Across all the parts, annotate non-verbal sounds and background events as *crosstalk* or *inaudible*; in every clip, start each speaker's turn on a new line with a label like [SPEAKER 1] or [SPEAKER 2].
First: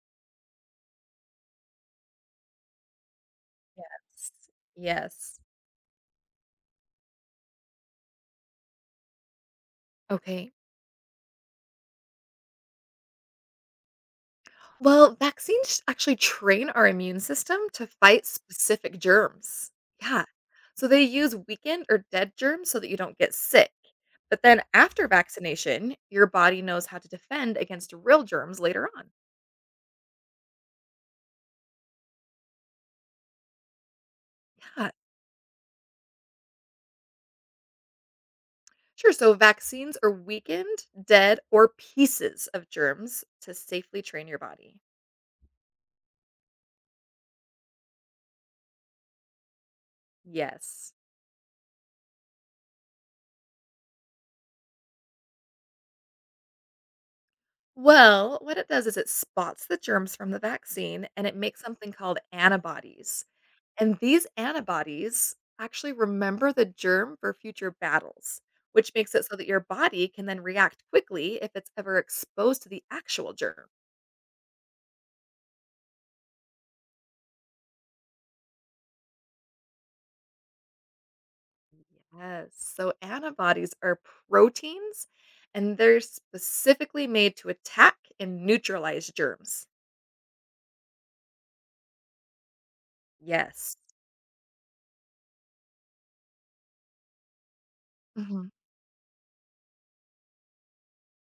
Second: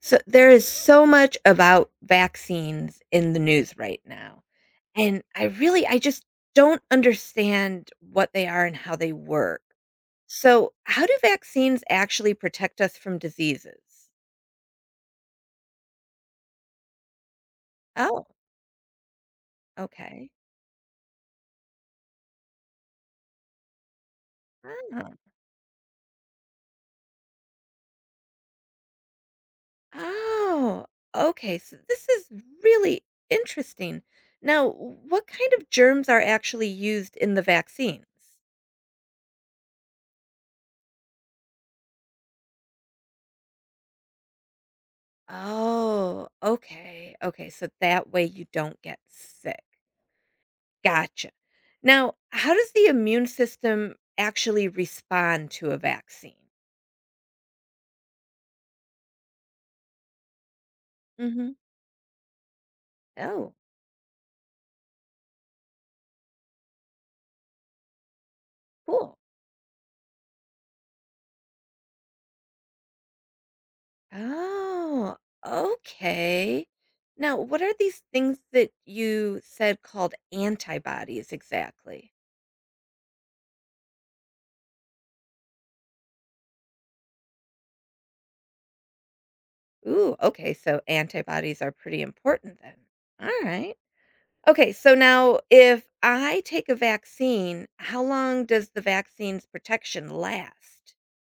[SPEAKER 1] So there is so much about vaccines in the news right
[SPEAKER 2] Yes.
[SPEAKER 1] now, and
[SPEAKER 2] Yes.
[SPEAKER 1] I just don't understand what they are and how they work.
[SPEAKER 2] Okay.
[SPEAKER 1] So, how do vaccines actually protect us from diseases?
[SPEAKER 2] Well, vaccines actually train our immune system to fight
[SPEAKER 1] Oh,
[SPEAKER 2] specific germs. Yeah.
[SPEAKER 1] okay.
[SPEAKER 2] So they use weakened or dead germs so that you don't get sick. But then after
[SPEAKER 1] Oh,
[SPEAKER 2] vaccination, your body knows how to defend against real germs later on.
[SPEAKER 1] oh, okay. So this is really interesting. Now,
[SPEAKER 2] Yeah.
[SPEAKER 1] what kind of germs are actually used in the vaccines?
[SPEAKER 2] Sure. So vaccines are weakened, dead, or pieces of germs to safely train your body.
[SPEAKER 1] Oh, okay. Okay, so that way you don't get sick.
[SPEAKER 2] Yes.
[SPEAKER 1] Gotcha. Now, how does the immune system actually respond to a vaccine?
[SPEAKER 2] Well, what it does is it spots the germs from the vaccine and it
[SPEAKER 1] Mhm.
[SPEAKER 2] makes something called antibodies.
[SPEAKER 1] Oh,
[SPEAKER 2] And these antibodies actually remember the germ for future battles, which makes
[SPEAKER 1] cool.
[SPEAKER 2] it so that your body can then react quickly if it's ever exposed to the actual germ.
[SPEAKER 1] Oh, okay. Now, what are these things that you said called antibodies exactly?
[SPEAKER 2] Yes. So antibodies are proteins and they're specifically made to attack and neutralize germs.
[SPEAKER 1] Ooh, okay. So antibodies are pretty important then. All right.
[SPEAKER 2] Yes.
[SPEAKER 1] Okay. So now, if I take a vaccine, how long does the vaccine's protection last?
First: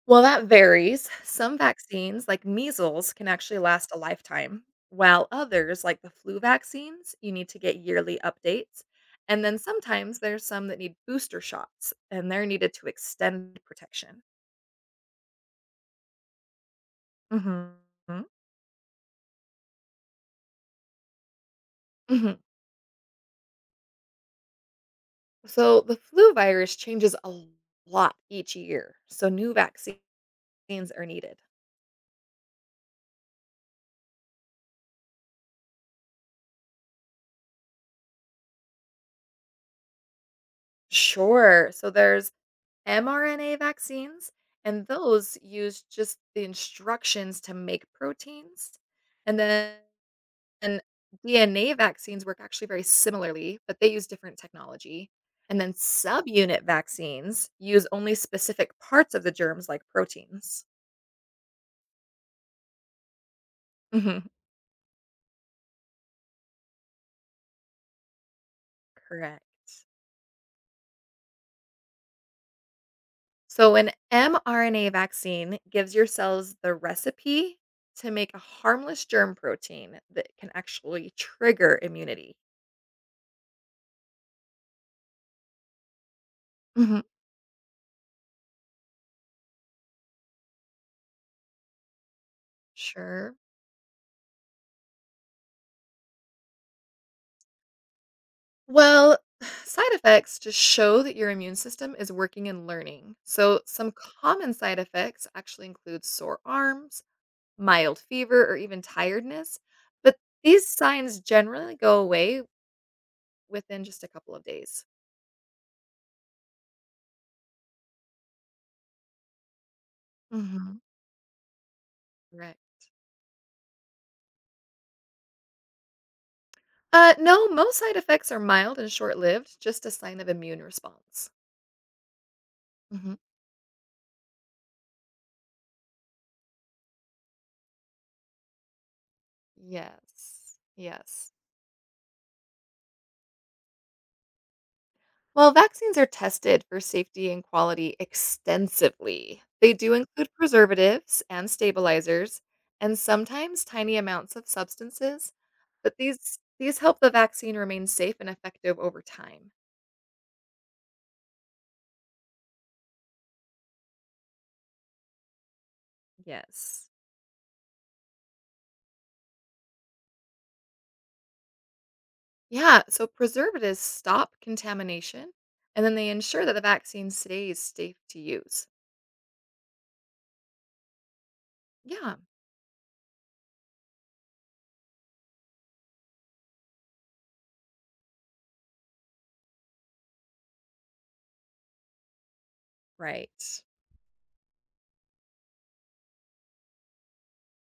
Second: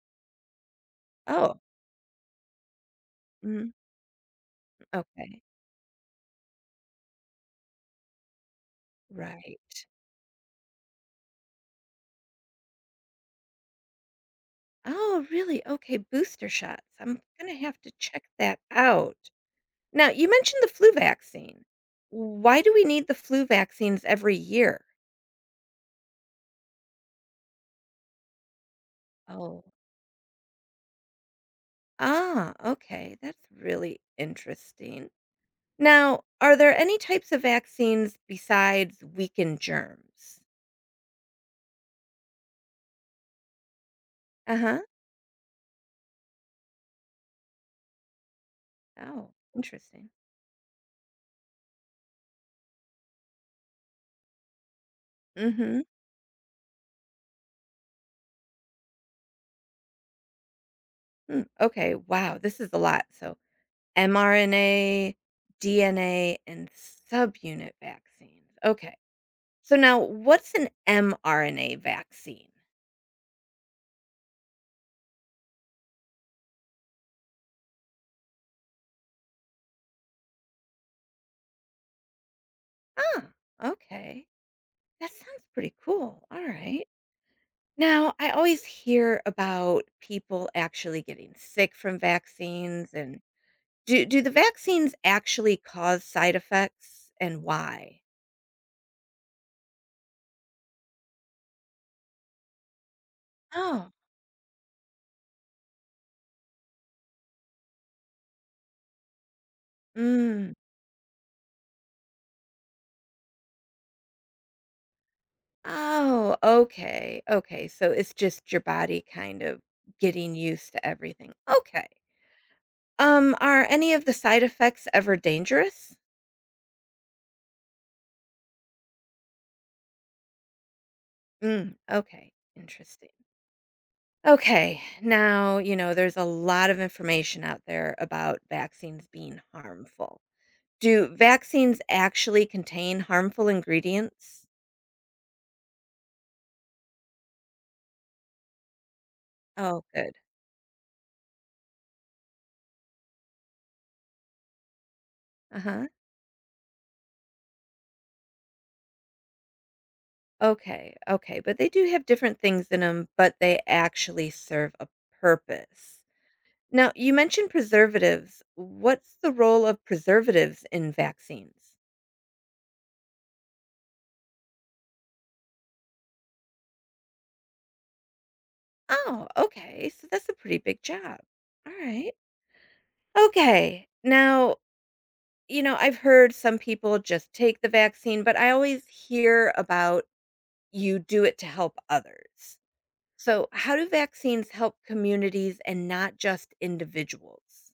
[SPEAKER 2] Well, that varies. Some
[SPEAKER 1] Oh,
[SPEAKER 2] vaccines, like measles, can actually
[SPEAKER 1] mhm,
[SPEAKER 2] last a lifetime, while
[SPEAKER 1] okay.
[SPEAKER 2] others, like the flu vaccines, you need to get yearly updates. And then
[SPEAKER 1] Right.
[SPEAKER 2] sometimes there's some that need booster shots, and they're needed to extend protection.
[SPEAKER 1] Oh, really? Okay, booster shots. I'm gonna
[SPEAKER 2] Mhm.
[SPEAKER 1] have to check that out. Now, you mentioned the flu vaccine.
[SPEAKER 2] Mhm.
[SPEAKER 1] Why do we need the flu vaccines every year?
[SPEAKER 2] So the flu virus changes a lot each year, so new
[SPEAKER 1] Oh,
[SPEAKER 2] vaccines are needed.
[SPEAKER 1] ah, okay. That's really interesting. Now, are there any types of vaccines besides weakened germs?
[SPEAKER 2] Sure. So there's mRNA vaccines,
[SPEAKER 1] Uh huh.
[SPEAKER 2] and those use just the instructions to make proteins.
[SPEAKER 1] Oh,
[SPEAKER 2] And then
[SPEAKER 1] interesting.
[SPEAKER 2] and DNA vaccines work actually very similarly, but they use different technology. And then
[SPEAKER 1] Mm-hmm.
[SPEAKER 2] subunit vaccines use only specific parts of the germs like proteins.
[SPEAKER 1] Hmm. Okay. Wow. This is a lot. So
[SPEAKER 2] Mhm.
[SPEAKER 1] mRNA, DNA, and subunit vaccines. Okay. So
[SPEAKER 2] Correct.
[SPEAKER 1] now what's an mRNA vaccine?
[SPEAKER 2] So an mRNA vaccine gives your cells the recipe to make a harmless germ protein that can actually trigger immunity.
[SPEAKER 1] Oh, okay. That sounds pretty cool. All right.
[SPEAKER 2] Mhm.
[SPEAKER 1] Now, I always hear about people actually getting sick from vaccines and
[SPEAKER 2] Sure.
[SPEAKER 1] do the vaccines actually cause side effects and why?
[SPEAKER 2] Well, *sighs* side effects just show that your immune system is working and learning. So some
[SPEAKER 1] Oh.
[SPEAKER 2] common side effects actually include sore arms, mild fever, or even tiredness. But
[SPEAKER 1] Mm.
[SPEAKER 2] these signs generally go away within just a couple of days.
[SPEAKER 1] Oh, okay. Okay. So it's just your body kind of getting used
[SPEAKER 2] Hmm.
[SPEAKER 1] to everything. Okay.
[SPEAKER 2] Right.
[SPEAKER 1] Are any of the side effects ever dangerous?
[SPEAKER 2] No, most side effects are mild and short lived, just a sign of immune response.
[SPEAKER 1] Mm, okay, interesting.
[SPEAKER 2] Hmm.
[SPEAKER 1] Okay, now, you know, there's a lot of information out there about vaccines being harmful.
[SPEAKER 2] Yes.
[SPEAKER 1] Do
[SPEAKER 2] Yes.
[SPEAKER 1] vaccines actually contain harmful ingredients?
[SPEAKER 2] While vaccines are tested for safety and quality extensively, they
[SPEAKER 1] Oh,
[SPEAKER 2] do
[SPEAKER 1] good.
[SPEAKER 2] include preservatives and stabilizers and sometimes tiny amounts of substances,
[SPEAKER 1] Uh huh.
[SPEAKER 2] but these help the vaccine remain safe and effective over time.
[SPEAKER 1] Okay, okay. But they do have different things in them, but they actually serve a purpose.
[SPEAKER 2] Yes.
[SPEAKER 1] Now, you mentioned preservatives. What's the role of preservatives in vaccines?
[SPEAKER 2] Yeah, so preservatives stop contamination and then they ensure that the vaccine stays safe to use.
[SPEAKER 1] Oh, okay. So that's a pretty big job. All right.
[SPEAKER 2] Yeah.
[SPEAKER 1] Okay. Now, you know, I've heard some people just take the vaccine, but I always hear about you do it to help others.
[SPEAKER 2] Right.
[SPEAKER 1] So, how do vaccines help communities and not just individuals?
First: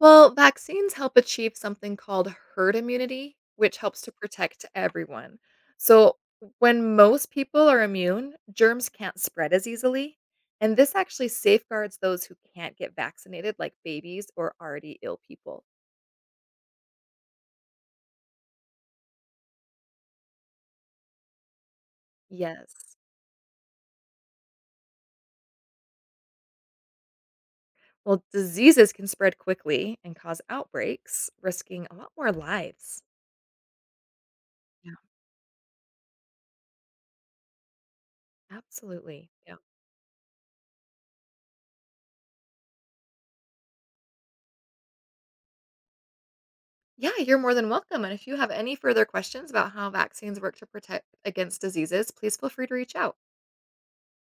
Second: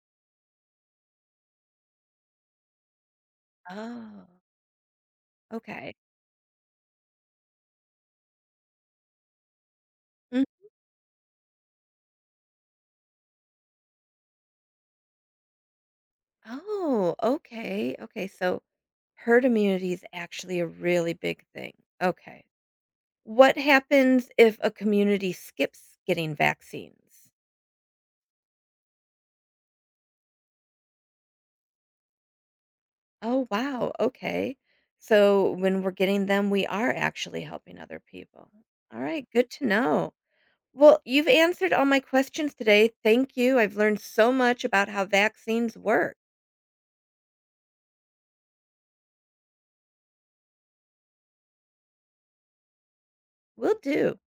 [SPEAKER 2] Well, vaccines help achieve something called herd immunity, which helps to
[SPEAKER 1] Oh,
[SPEAKER 2] protect everyone.
[SPEAKER 1] okay.
[SPEAKER 2] So when most people are immune, germs can't spread as easily.
[SPEAKER 1] Mm.
[SPEAKER 2] And this actually safeguards those who can't get vaccinated, like babies or already ill people.
[SPEAKER 1] Oh, okay. Okay. So, herd immunity is actually a really big thing. Okay.
[SPEAKER 2] Yes.
[SPEAKER 1] What happens if a community skips getting vaccines?
[SPEAKER 2] Well, diseases can spread quickly and cause outbreaks, risking a lot more lives.
[SPEAKER 1] Oh, wow, okay.
[SPEAKER 2] Yeah.
[SPEAKER 1] So when we're getting them, we are actually helping other people. All
[SPEAKER 2] Absolutely.
[SPEAKER 1] right, good
[SPEAKER 2] Yeah.
[SPEAKER 1] to know. Well, you've answered all my questions today. Thank you. I've learned so much about how vaccines work.
[SPEAKER 2] Yeah, you're more than welcome. And if you have any further questions about how vaccines work to protect against diseases, please feel free to reach out.
[SPEAKER 1] Will do.